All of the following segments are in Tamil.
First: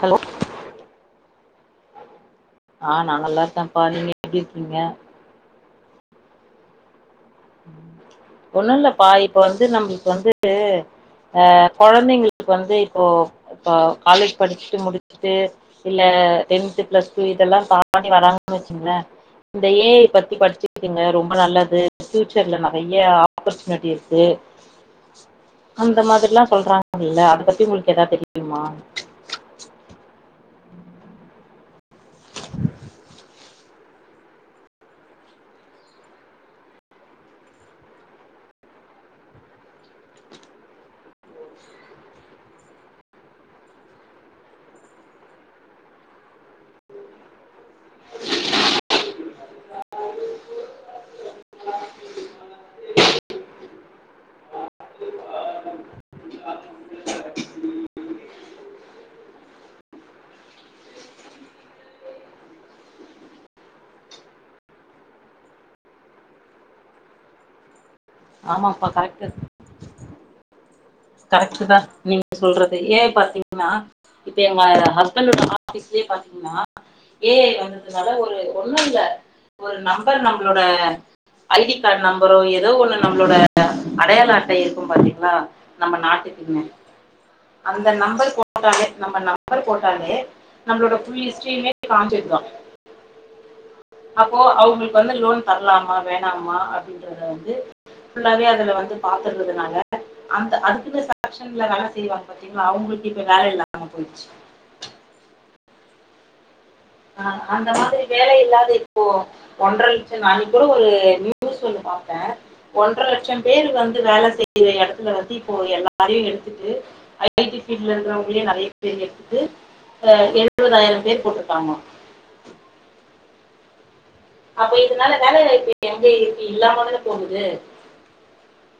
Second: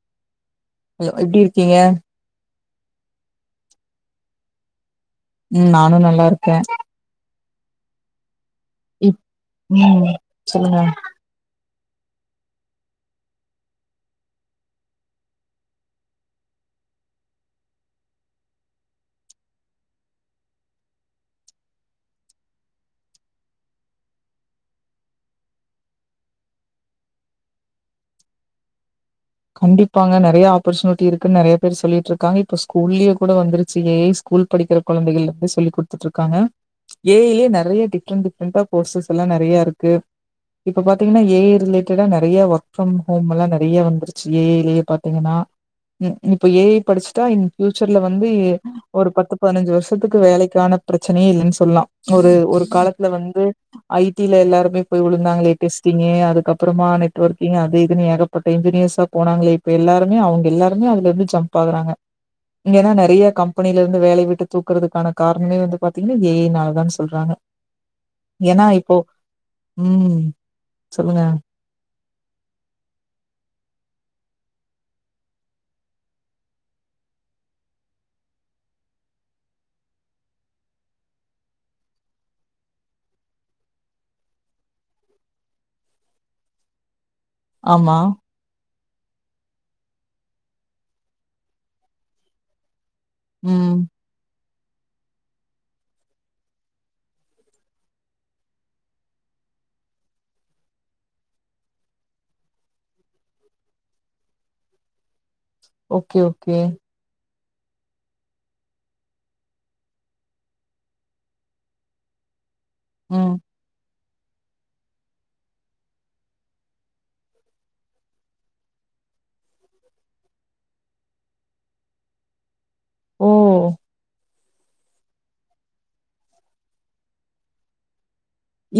ஹலோ அல்லோ எப்டி இருக்கீங்க ஆ நா நல்லா இருக்கே பா நீங்க எப்டி இருக்கீங்க ம் நானு நல்லா இருக்கே ஒன்னு இல்லப்பா இப் இப்ப வந்து ம் நமக்கு வந்துட்டு சொல்லுங்க அ கொழந்தெங்களுக்கு வந்து இப்போ இப்ப காலேஜ் படுச்சுட்டு முடுச்சுட்டு இல்ல டென்த் பிளஸ் டூ இதெல்லா தாண்டி வராங்கன்னு வெச்சுங்களே இந்த ஏ ஐ பத்தி படிச்சுக்குங்க ரொம்ப நல்லது ஃபியூச்சர்ல நறையா ஆப்பர்ச்சுனிட்டி இருக்கு அந்த மாதிரில்லா சொல்றாங்கல்ல அத பத்தி உங்களுக்கு எதாது தெரியுமா கண்டிப்பாங்க நறையா ஆப்பர்ச்சுனிட்டி இருக்குன்னு நறையா பேர் சொல்லிட்டு இருக்காங்க இப்ப ஸ்கூல்லியு கூட வந்துருச்சு ஏ ஐ கூல் படிக்கிற கொழந்தெகளுக்கு சொல்லி குடுத்துட்ருக்காங்க ஏ ஐ லயே நறையா டிஃப்ரெண்ட் டிஃப்ரெண்ட்டா கோர்சஸ் எல்லா நறையா இருக்கு இப்ப பாத்தீங்கன்னா ஏ ஐ ரிலேடட்டா நறையா வர்க் ஃப்ரம் ஹோம் எல்லா நறையா வந்துருச் சு ஏ ஐ லயே பாத்தீங்கன்னா இப்ப ஏ ஐ படிச்சுட்டா இன் ஃபியூச்சர்ல வந்து ஒரு பத்து பத்னஞ்சு வர்ஷத்துக்கு வேலைக்கான ப்ரச்சனையே இல்லன்னு சொல்லலா ஒரு ஒரு காலத்துல வந்து ஐ டி ல எல்லாருமே போய் விழுந்தாங்களே டெஸ்டிங்கு அதுக்கப்புறமா நெட்வொர்க்கிங் அது இதுனு ஏகப்பட்ட இன்ஜினியர்ஸ் போனாங்களே இப்ப எல்லாருமே அவுங்க எல்லாருமே அதுல இருந்து ஜம்ப் ஆகுறாங்க இங்க‌ஏனா நெறைய கம்பெனில இருந்து வேலைய விட்டு தூக்குறதுக்கான காரணமே வந்து பாத்தீங்கன்னா ஏ ஐ னால தான்னு சொல்றாங்க ஏன்னா ஆமாப்பா இப்போ ம் சொல்லுங்க கரெக்ட்டு தா நீங்க சொல்றது ஏன் பாத்தீங்கன்னா இப்ப எங்க ஹஸ்பண்டோட ஆஃபீஸ்லயே பாத்தீங்கன்னா ஏ ஐ வந்ததுனால ஒரு ஒண்ணு இல்ல ஒரு நம்பர் நம்பளோட ஐ டி கார்ட் நம்பரோ ஏதோ ஒண்ணு நம்மளோட அடையாள அட்ட இருக்கும் பாத்தீங்களா நம்ம நாட்டுக்குன்னு அந்த ஆமா நம்பர் போ போட்டாலே நம்ம நம்பர் போட்டாலே நம்பளோடஃ புல் ஹிஸ்ட்ரியுமே காமிச்சிருதா ம் அப்போ அவுங்களுக்கு வந்து லோன் தர்லாமா வேணாமா அப்டின்றத வந்து ஃபுல்லாவே அதுல வந்து பாத்ததுனால அந்த அதுக்கு சஷன்ல வேல செய்வாங்க பாத்தீங்களா அவுங்களுக்கு இப்ப வேல இல்லாம போயிச்சு ஓகே ஓகே ஆ அந்த மாதிரி வேல இல்லாது இப்போ ஒன்ற லட்ச நா அன்னைக் கூட ஒரு நியூஸ் ஒன்னு பாத்த ஒன்ற ம் லட்சம் பேர் வந் து வேல செய்ற எடத்துல வந்து இப்போ எல்லாரையு எடுத்துட்டு ஐ டி ஃபீல்டுல இருக்கறவங்களயே நெறைய பேர் எடுத்துட்டு ஆ எழுவதாயிரம் பேர் போட்ருக்காங்களா ஓ அப்ப இதனால வேலை வாய்ப்பு எங்க இருக்கு இல்லாம தான போகுது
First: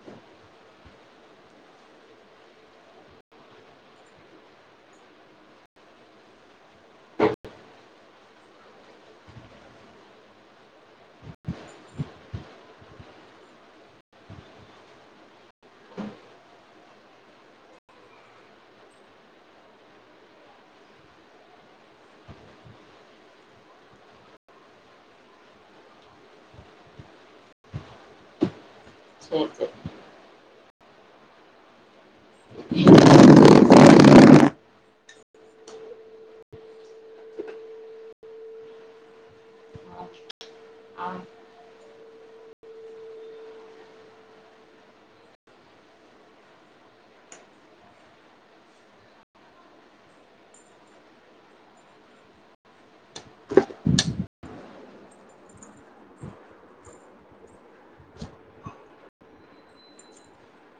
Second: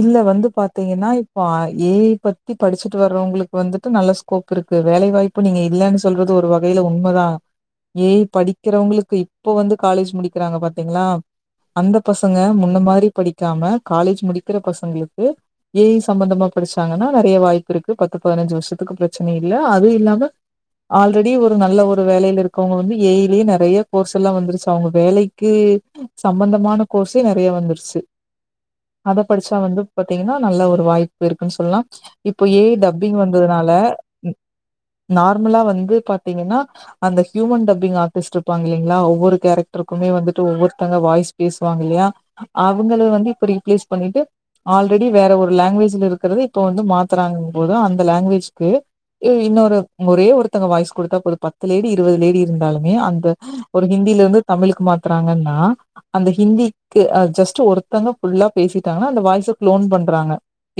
இல்ல வந்து பாத்தீங்கன்னா இப்ப ஏ ஐ பத்தி படிச்சுட்டு வர்றவங்களுக்கு வந்துட்டு நல்ல ஸ் கோப் இருக்கு வேலைவாய்ப்பு நீங்க இல்லன்னு சொல்றது ஒரு வகையில உண்மதா ஏ ஐ படிக்கிறவங்களுக்கு இப்ப வந்து காலேஜ் முடிக்கிறாங்க பாத்தீங்களா அந்த பசங்க முன்ன மாரி படிக்காம காலேஜ் முடிக்கிற பசங்களுக்கு ஏ ஐ சம்பந்தமா படிச்சாங்கன்னா நெறைய வாய்ப்பு இருக்கு பத்து பதினஞ்சு வருஷத்துக்கு பிரச்சன இல்ல அது இல்லாம ஆல்ரெடி ஒரு நல்ல ஒரு வேலையில இருக்கவங்க வந்து ஏ ஐலயே நெறைய கோர்ஸ் எல்லா வந்துருச்சு அவுங்க வேலை க்கு சம்பந்தமான கோர்ஸே நெறைய வந்துருச்சு அத சரி படிச்சா சரி வந்து பாத்தீங்கன்னா நல்ல ஒரு வாய்ப்பு இருக்குன்னு சொல்லா இப்ப ஏ ஐ டப்பிங் வந்ததுனால நார்மலா வந்து பாத்தீங்கன்னா அந்த ஹியூமன் டப்பிங் ஆர்டிஸ்ட் இருப்பாங்க இல்லிங்களா ஒவ்வொரு கேரக்டருக்குமே வந்துட்டு ஒவ்வொருத்தங்க ஆ, வாய்ஸ் பேசுவாங்க இல்லையா அவுங்கள வந்து இப்ப ரீப்ளேஸ் பண்ணிட்டு ஆல்ரெடி வேற ஒரு லாங்குவேஜ்ல இருக்கறது இப்ப வந்து மாத்துறாங்கங்கம் போது அந்த லாங்வேஜ்க்கு ஏ இன்னொரு ஒரே ஒருத்தங்க வாய்ஸ் குடுத்தா போது பத்து லேடி இருவது லேடி இருந்தாலுமே அந்த ஒரு ஹிந்திலேருந்து தமிழுக்கு மாத்துறாங்கன்னா அந்த ஹிந்திக்கு ஆ ஜஸ்ட்டு ஒருத்தங்க ஃபுல்லா பேசிட்டாங்கனா அந்த வாய்ஸ க்ளோன் பண்றாங்க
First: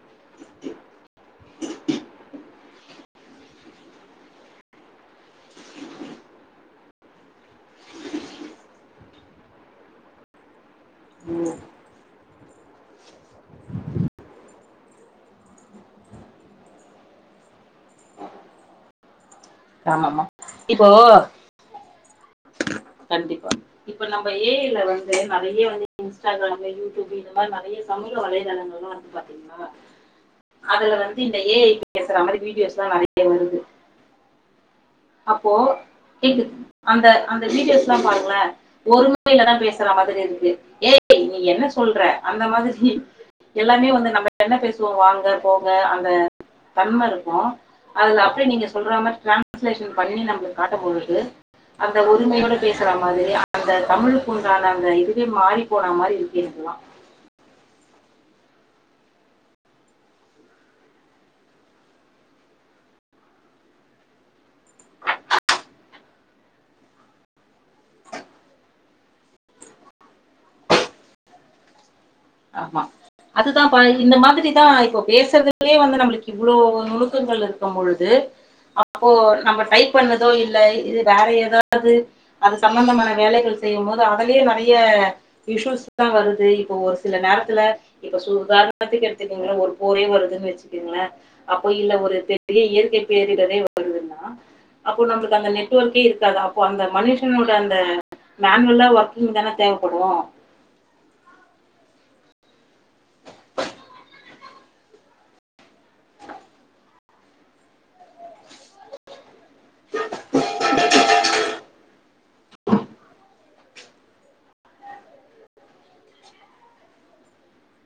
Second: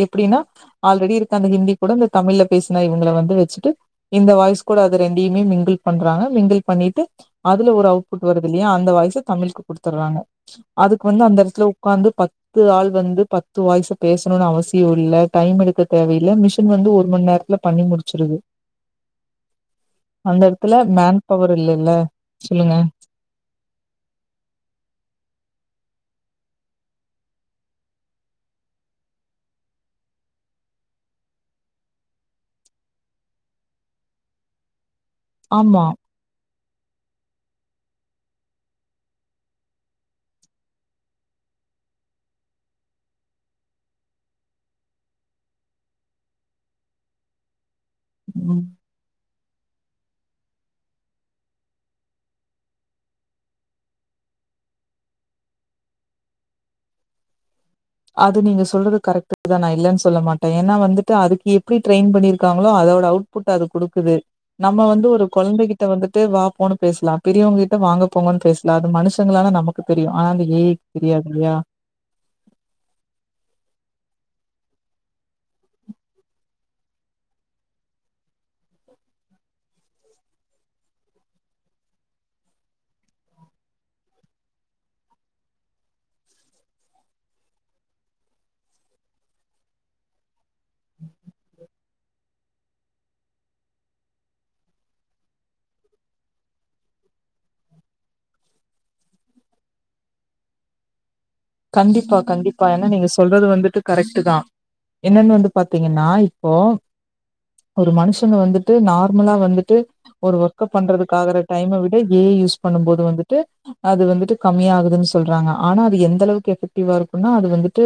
எப்டின்னா ஆல்ரெடி இருக்க அந்த ஹிந்தி கூட இந்த தமிழ்ல பேஸ்ன இவுங்கள வந்து வச்சுட்டு இந்த வாய்ஸ் கூட அத ரெண்டையுமே மிங்கிள் பண்றாங்க மிங்கிள் பண்ணிட்டு அதுல ஒரு அவுட்புட் வருது இல்லையா அந்த வாய்ஸ தமிழுக்கு குடுத்துறாங்க அதுக்கு வந்து அந்த ம், எடத்துல உக்காந்து பத் து ஆள் வந்து பத்து வாய்ஸ பேசணும்னு அவசியம் இல்ல டைம் எடுக்க தேவயில்ல மிஷின் வந்து ஒரு மண்நேரத்துல பண்ணி முடிச்சிருது ஆமாம்மா அந்த எடத்துல இப்போ மேன் பவர் இல்லேல்ல சொல்லுங்க கண்டிப்பா இப்ப நம்ம ஏ ஐல வந்து நெறைய வந்து இன்ஸ்டாகிராமு யூடியூப்பு இது மாரி நெறைய சமூக வலைதளங்கள்லா வந்து பாத்தீங்ளா அதுல வந்து இந்த ஏ ஐ பேசற மாரி வீடியோஸ்லா நறைய ஏ வருது அப்போ ஆமா அந்த அந்த வீடியோஸ்லா பாருங்ள ஒருமையிலதா பேசற மாதிரி இருக்கு ஏய் நீ என்ன சொல்ற அந்த மாதிரி எல்லாமே வந்து நம்ம என்ன பேசுவோ வாங்க போங்க அந்த தன்ம இருக்கு அதுல அப்டியே ம் நீங்க சொல்ற மாரி ட்ரான்ஸ்லேஷன் பண்ணி நம்ளுக் காட்டம்பொழுது அந்த ஒருமையோட பேசுற மாதிரி அந்த தமிழுக்குண்டான அந்த இதுவே மாறி போன மாரி இருக்கு இதெல்லா அது நீங்க சொல்றது கரெட் தா நா இல்லன் சொல்ல மாட்ட ஏனா வந்துட்டு அதுக்கு எப்டி ட்ரெயின் பண்ணிருக்காங்ளோ அதோட அவுட் புட் அது குடுக்குது நம்ம வந்து ஒரு கொழந்த கிட்ட வந்துட்டு வா போ ன்னு பேசலா பெரியவங்ககிட்ட வாங்க போங்கன் பேசலா அது மனுஷங்களான நமக் க்கு தெரியு ஆனா அந்த ஏ ஐக்கு தெரியாது இல்லயா ஆமா அதுதா பா இந்த மாதிரிதா இப்ப பேசறதுலயே வந்து நம்ளுக்கு இவ்ளோ நுணுக்கங்கள் இருக்கு இருக்கும் பொழுது அப்போ நம்ம டைப் பண்ணதோ இல்ல இது வேற ஏதாது அது சம்பந்தமான வேலைகள் செய்யும் போது அதவே நறைய விஷூவல்ஸ் தா வருது இப்போ ஒரு சில நேரத்துல இப்ப சு உதாரணத்துக்கு எடுத்துக்கங்ள ஒரு போரே வருதுன் வச்சு இருங்கள அப்போ இல்ல ஒரு பெரிய இயற்கை பேரிடறே வருதுன்னா அப்போ நம்ளுக்கு அந்த நெட்ஒர்க்கே இருக்காது அப்போ அந்த மனுஷனோட அந்த மேன்வல்லா ஒர்க்கிங் தான தேவப்படு கண்டிப்பா கண்டிப்பா ஏனா நீங்க சொல்றது வந்துட்டு கரெக்ட் தா என்னன் வந்து பாத்தீங்கன்னா இப்போ ஒரு மனுஷன வந்துட்டு நார்மலா வந்துட்டு ஒரு ஒர்க் பண்றதுக்கு ஆகற டைம விட ஏ ஐயூஸ் பண்ணும் போது வந்துட்டு அது வந்துட்டு கம்மியா ஆகுதுன் சொல்றாங்க ஆனா அது எந்த அளவுக்கு எஃபெக்டிவா இருக்குனா அது வந்துட்டு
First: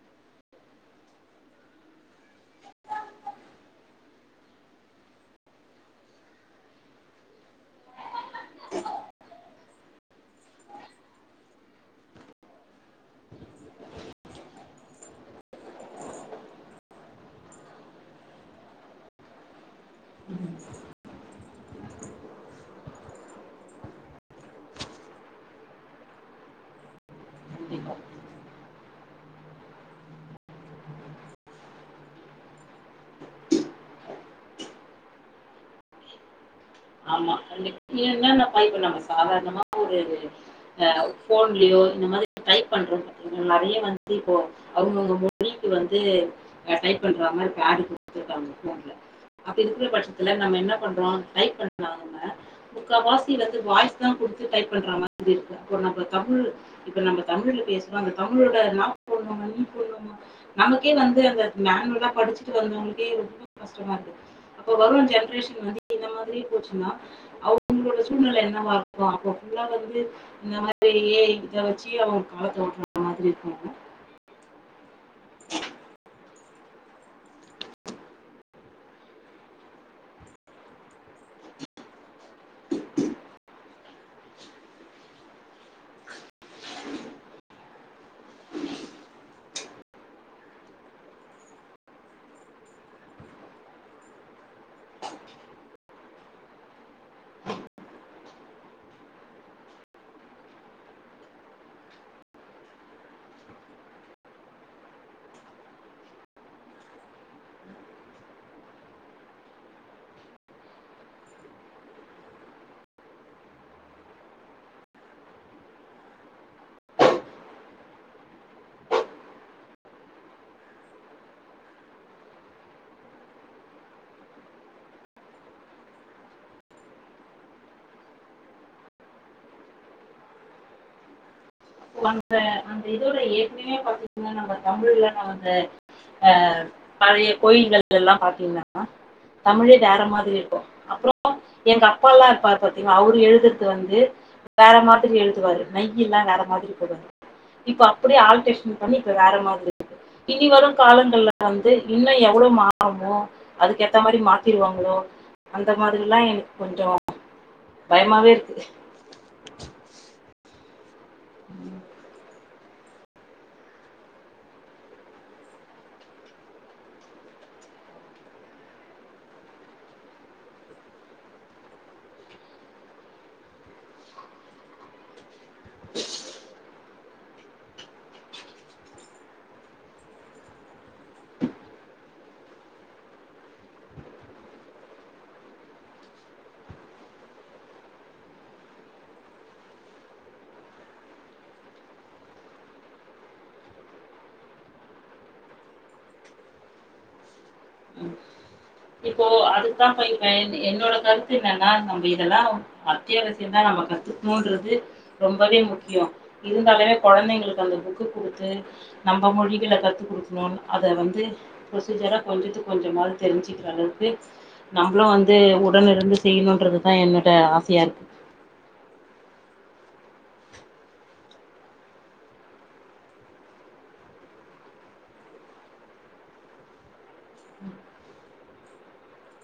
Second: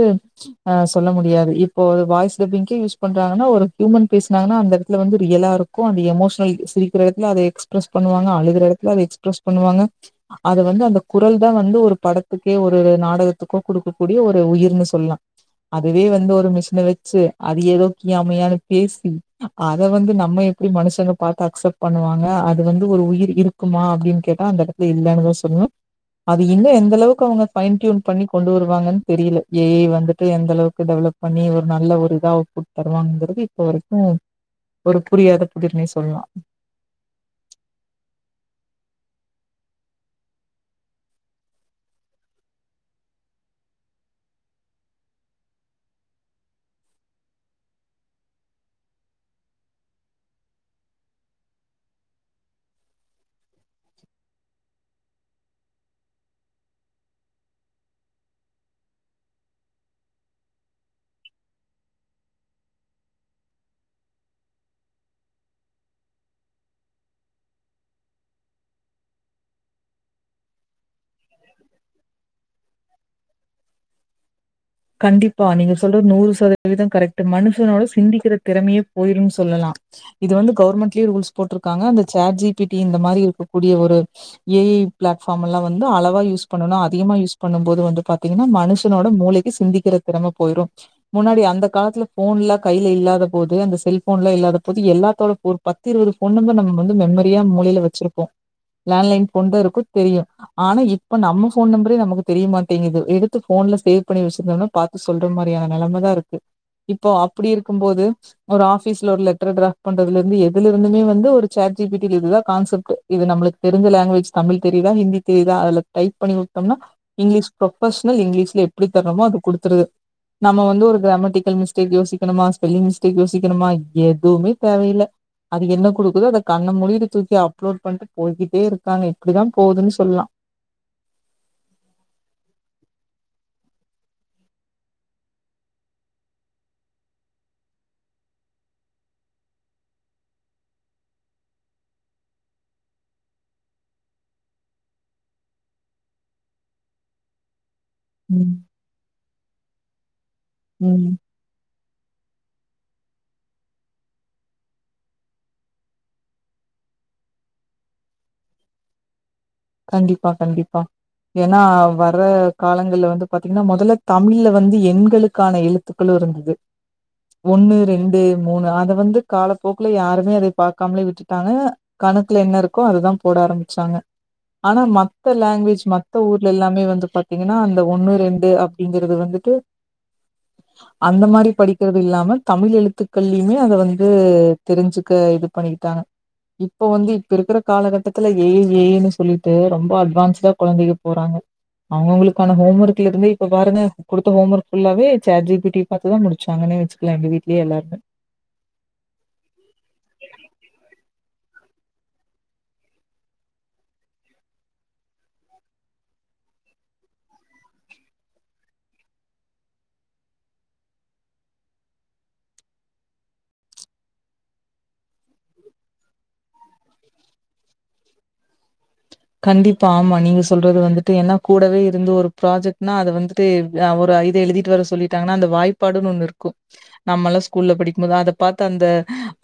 ஆ சொல்ல முடியாது இப்போ வாய்ஸ் டபிங்கே யூஸ் பண்றாங்கன்னா ஒரு ஹியூமன் பேசினாங்கன்னா அந்த இடத்துல வந்து ரியலா இருக்கு க்கு எமோஷனல் சிரிக்கிற எடத்துல அத எக்ஸ்பிரஸ் பண்ணுவாங்க அழுகற எடத்துல அத எக்ஸ்பிரஸ் பண்ணுவாங்க அது வந்து அந்த குரல் தா வந்து ஒரு படத்துக்கே ஒரு நாடகத் அதுக்கு குடுக்க கூடிய ஒரு உயிர்ன் சொல்லா அதுவே வந்து ஒரு மிஷின வச்சி அது ஏதோ கியாமுயான்னு பேசி அத வந்து நம்ம எப்டி மனுஷங்க பாத்து அக்செப்ட் பண்ணுவாங்க அது வந்து ஒரு உயிர் இருக் குமா அப்டின் கேட்டா அந்த எடத்துல இல்லன்தா சொல்லுவ அது இன்ன எந்த அளவுக் அவங்க பைன் கண்டிப்பா டியூன் பண்ணி கொண்டு வருவாங்கன் தெரில ஏய் ஐ வந்துட்டு எந்த அளவுக்கு டெவலப் பண்ணி ஒரு நல்ல ஒரு இதா குட் தருவாங்கறது அப்ப வரைக்கும் ஒரு புரியாத புதிர்னே சொல்லலா ஆமா கண்டிப் என்னன்ன இப்ப நம்ம சாதாரணமா ஒரு ல்ல ஃபோன்லயோ இந்த மாதிரி டைப் பண்றதுக் நறைய வந்து இப்போ அவுங்கவுங் மொழி இது வந்து நா டைப் பண்றா மாரி பேடு குடுத்துருக்காங்க ஃபோன்ல அப்டி இருக்குற பட்சத்துல நம்ம என்ன பண்றோ டைப் பண்ணாங்க முக்கா வாசி வந்து வாய்ஸ் தா குடுத்து டைப் பண்ற மாரி இருக்கு அப்பற நம்ம தமிழு இப்ப நம்ம தமிழ்ல பேசுற அந்த தமிழோட நா போட்னுமா நீ போட்னுமா நமக்கே வந்து அந்த மேன்வுலா படிச்சிட்டு வந்தவங்களுகே ரொம்ப கஷ்டமாருக்கு அப்ப வரும் ஜென்ரேஷன் இந்த மாரி போச்சின்னா அவங்களோட சூழ்நில என்னவா இருக்கு அப்போ புல்லா வந்து இந்த மாதிரி ஏ ஐ இத வச்சி அவங்க காலத்த ஓட்டுற மாதிரி இருப்பாங்க [inaudible] கண்டிப்பா நீங்க சொல்றது நூறு சதவீதம் கரெக்ட்டு மனுஷனோட சிந்திக்கிற திறமையே போயிரும் சொல்லலா இது வந்து கவர்மெண்ட்லயே ரூல்ஸ் போட்ருக்காங்க அந்த சேட் ஜி பி டி இந்த மாரி இருக்கக்கூடிய ஒரு ஏ ஐ பிளாட்பார்முல்ல வந்து அளவ் வா யூஸ் பண்ணணு அதிகமா யூஸ் பண்ணும் போது வந்து பாத்தீங்கன்னா மனுஷனோட மூளைக்கு சிந்திக்கிற திறம போயிரும் முன்னாடி அந்த காலத்துல ஃபோன்லா கையில இல்லாத போது அந்த செல்போன்லா இல்லாத போது எல்லாத்தோட பொ பத்து இருவது ஃபோன் நம்பர் நம்ம வந்து மெமரியா மூளையில வெச்சிருப்போ லேண்ட்லைன் கொண்டே இருக்கும் தெரியும் ஆனா இப் ப்ப நம்ம ஃபோன் நம்பரே நமக்கு தெரிய மாட்டேங்குது எடுத்து ஃபோன்ல சேவ் பண்ணி வெச்சிருந்தோனா பாத்து சொல்ற மாரியான நெலமதா இருக்கு இப்போ அப்படி இருக்கும் போது ஒரு ஆஃபிஸ்ல ஒரு லெட்டர் டிராஃப் பண்றதுல இருந்து எதுல இருந்துமே வந்து ஒரு சேட் ஜி பி டி ல இருந்துதா கான்செப்ட்டு இது நம்ப்ளுக் தெரிஞ்ச லாங்குவேஜ் தமிழ் தெரியுதா ஹிந்தி தெரியுதா அல்த் டைப் பண்ணி வுட்டோம்னா இங்கிலீஷ் ப்ரொபஷனல் இங்கிலீஷ்ல எப்டி தரணுமோ அது குடுத்துருது நம்ம வந்து ஒரு கிராமட்டிக்கல் மிஸ்டேக் யோசிக்கணுமா ஸ்பெல்லிங் மிஸ்டேக் யோசிக்கணுமா எதுவுமே தேவையில்ல அது என்ன குடுக்குதோ அத கண்ண மூடிக்கிட்டு தூக்கி அப்லோட் பண்ட்டு போய்கிட்டே இருக்காங்க இப்டிதா போதுன் சொல்லா அந்த அந்த இதோட ஏற்கனவே பாத்தீங்கன்னா நம்ப தமிழ்லனா வந்து அ பழைய கோயில்கள் எல்லாம் பாத்தீங்க [inaudible] னா தமிழே வேற மாதிரி இருக்கும் அப்புறோ எங்கப்பால்லா இருப்பார் பாத்தீங்க அவுரு எழுதுற்து வந்து வேற மாதிரி எழுதுவாரு நையீல்லா வேற மாரி எழுதுவாரு இப்ப அப்டியே ம் ஆல்டேஷன் பண்ணி இப்ப வேற மாதிரி இருக்கு இனி வரு ம் காலங்கள்ல வந்து இன்னு எவ்ளோ மாறுமோ அதுக்கேத்த மாரி மாத்திருவாங்ளோ அந்த மாதிரியில்லா எனக் கொஞ்சோ பயமாவே இர்க்கு கண்டிப்பா கண்டிப்பா ஏன்னா ம், வர்ற காலங்கள்ல வந்து பாத்தீங்ன்னா மொதல்ல தமிழ்ல வந்து எண்களுக்கான எழுத்துக்களு இருந்தது ஒண்ணு ரெண்டு மூணு அத வந்து காலப்போக்குல யாருமே அத பாக்காம்லே விட்டுட்டாங்க கணக்குல என்ன இருக்கோ அதுதா போட ஆரம்பிச்சாங்க ஆனா மத்த லாங்வேஜ் மத்த ஊர்லல்லாமே வந்து பாத்தீங்கன்னா அந்த ஒண்ணு ரெண்டு அப்டிங்கறது வந்துட்டு [inaudible] அந்த மாரி படிக்கிறதுல்லாம தமிழ் எழுத்துக்கள்யுமே அத வந்து தெரிஞ்சுக்க இது பண்ணிக்கிட்டாங்க இப்ப வந்து இப்ப இருக்கற காலகட்டத்துல ஏ ஏன்னு சொல்லிட்டு ரொம்ப அட்வான்ஸ்டா கொழந்தைக போறாங்க அவுங்கவுங்ளுக்கான ஹோம் ஒர்க்லருந்தே இப்ப பாருங்க குடுத்த ஹோம் ஒர்க் ஃபுல்லாவே சேட் ஜி பி டி பாத்துதா முடிச்சாங்களே வச்சுக்லா எங்க வீட்லே எல்லாருமே ம். இப்போ அதுக்தா இப்ப இ என்னோட கருத்து இன்னனா நம்பி இதெல்லா அத்தியாவசியம்தா நம்ம கத்துக்னூன்றது ரொம்பவே முக்கியோ இருந்தாலவே கொழந்தைங்களுக்கு அந்த புக்கு குடுத்து நம்ம மொழிகள கத்து குடுக்குனு அத வந்து ப்ரொசீஜரா கொஞ்சுத்து கொஞ்சமாது தெரிஞ் சிக்குற அளவுக்கு நாம்ப்ளும் வந்து உடனிருந்து செய்யணுன்றதுதா என்னோட ஆசயாருக்கு கண்டிப்பா ஆமா நீங்க சொல்றது வந்துட்டு ஏன்னா கூடவே இருந்து ஒரு ப்ராஜெக்ட்னா அத வந்து ட்டு ஒரு இத எழுதிட்டு வர சொல்லிட்டாங்கன்னா அந்தவாய்ப்பாடுன் ஒன்னுருக்கோ நம்மள்லா ஸ்கூல்ல படிக்குபோது அத பாத்து அந்த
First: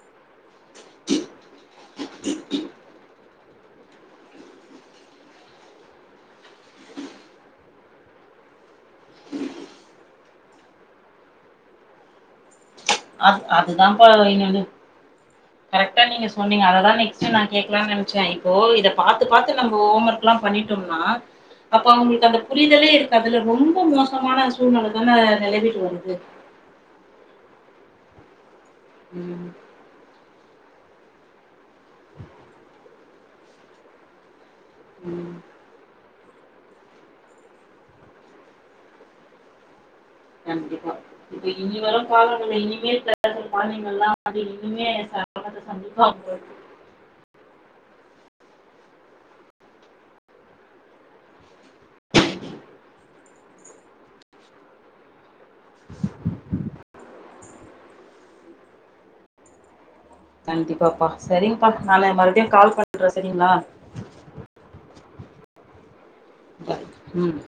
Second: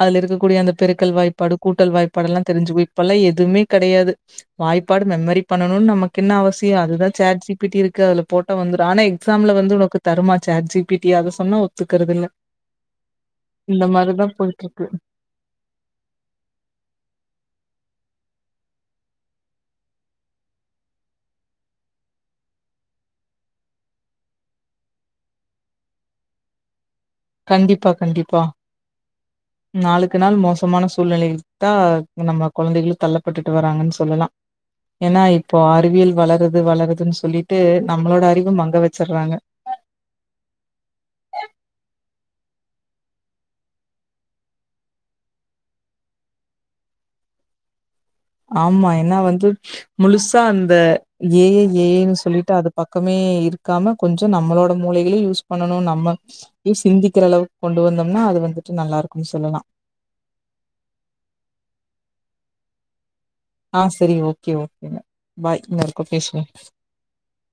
அதுல இருக்கக்கூடிய அந்த பெருக்கல் வாய்ப்பாடு கூட்டல் வாய்ப் பாடுல்லா தெரிஞ்சுக்வோ இப்பெல்லா எதுவ்மே கெடயாது வாய்ப்பாடு மெமரி பண்ணணுனு நமக்கு என்ன அவசியோ அதுதா சேட் ஜி பி டி இருக்கு அதுல போட்டா வந்துரு ஆனா எக்ஸாம்ல வந்து உனக்கு தருமா சார் ஜி பி டி அத சொன்னா ஒத்துக்கற்தில்ல அத் அதுதாம்பா இன்னொன்னு கரெக்டா நீங்க சொன்னீங்க அததா நெக்ஸ்ட்டு நா கேட்லான் நெனச்ச இப்போ இத பாத்து பாத்து நம்ப ஹோம் ஒர்க் லாம் பண்ணிட்டோம்னா அப்ப அவுங்களுக்கு அந்த புரிதலே இருக்காதுல ரொம்ப மோசமான சூழ்நெலதான நெலவிட்டு வருது கண்டிப்பா கண்டிப்பா ம் நாளுக்கு நாள் மோசமான சூழ்நிலைக் தா நம்ம கொழந்தைகளு தள்ளப்பட்டுட்டு வராங்கன் சொல்லலா ஏனா ம் இப்போ அறிவியல் வளருது வளருதுன் சொல்லிட்டு நம்மளோட அறிவ மங்க வச்சர்றாங்க கண்டிப்பா இப்ப இனி வரும் காலங்கள்ள இனிமே [unintelligible] இனிமே [unintelligible] கண்டிப்பா ஆமா என்னா வந்து முழுசா அந்த ஏ ஐ ஏ ஐனு சொல்லிட்டு அது பக்கமே இருக்காம கொஞ்சோ நம்மளோட மூளைகலே யூஸ் பண்ணணு நம்ம சிந்திக்கிற அளவுக்கு கொண்டு வந்தம்னா அது வந்துட்டு நல்லாருக்குன் சொல்லலா கண்டிப்பாப்பா சரிங்கப்பா நாள மறுபடியு கால் பண்ற சரிங்களா ஆ சரி ஓகே ஓகேங்க பாய் இன்னொருக்கா பேசுவோ ம்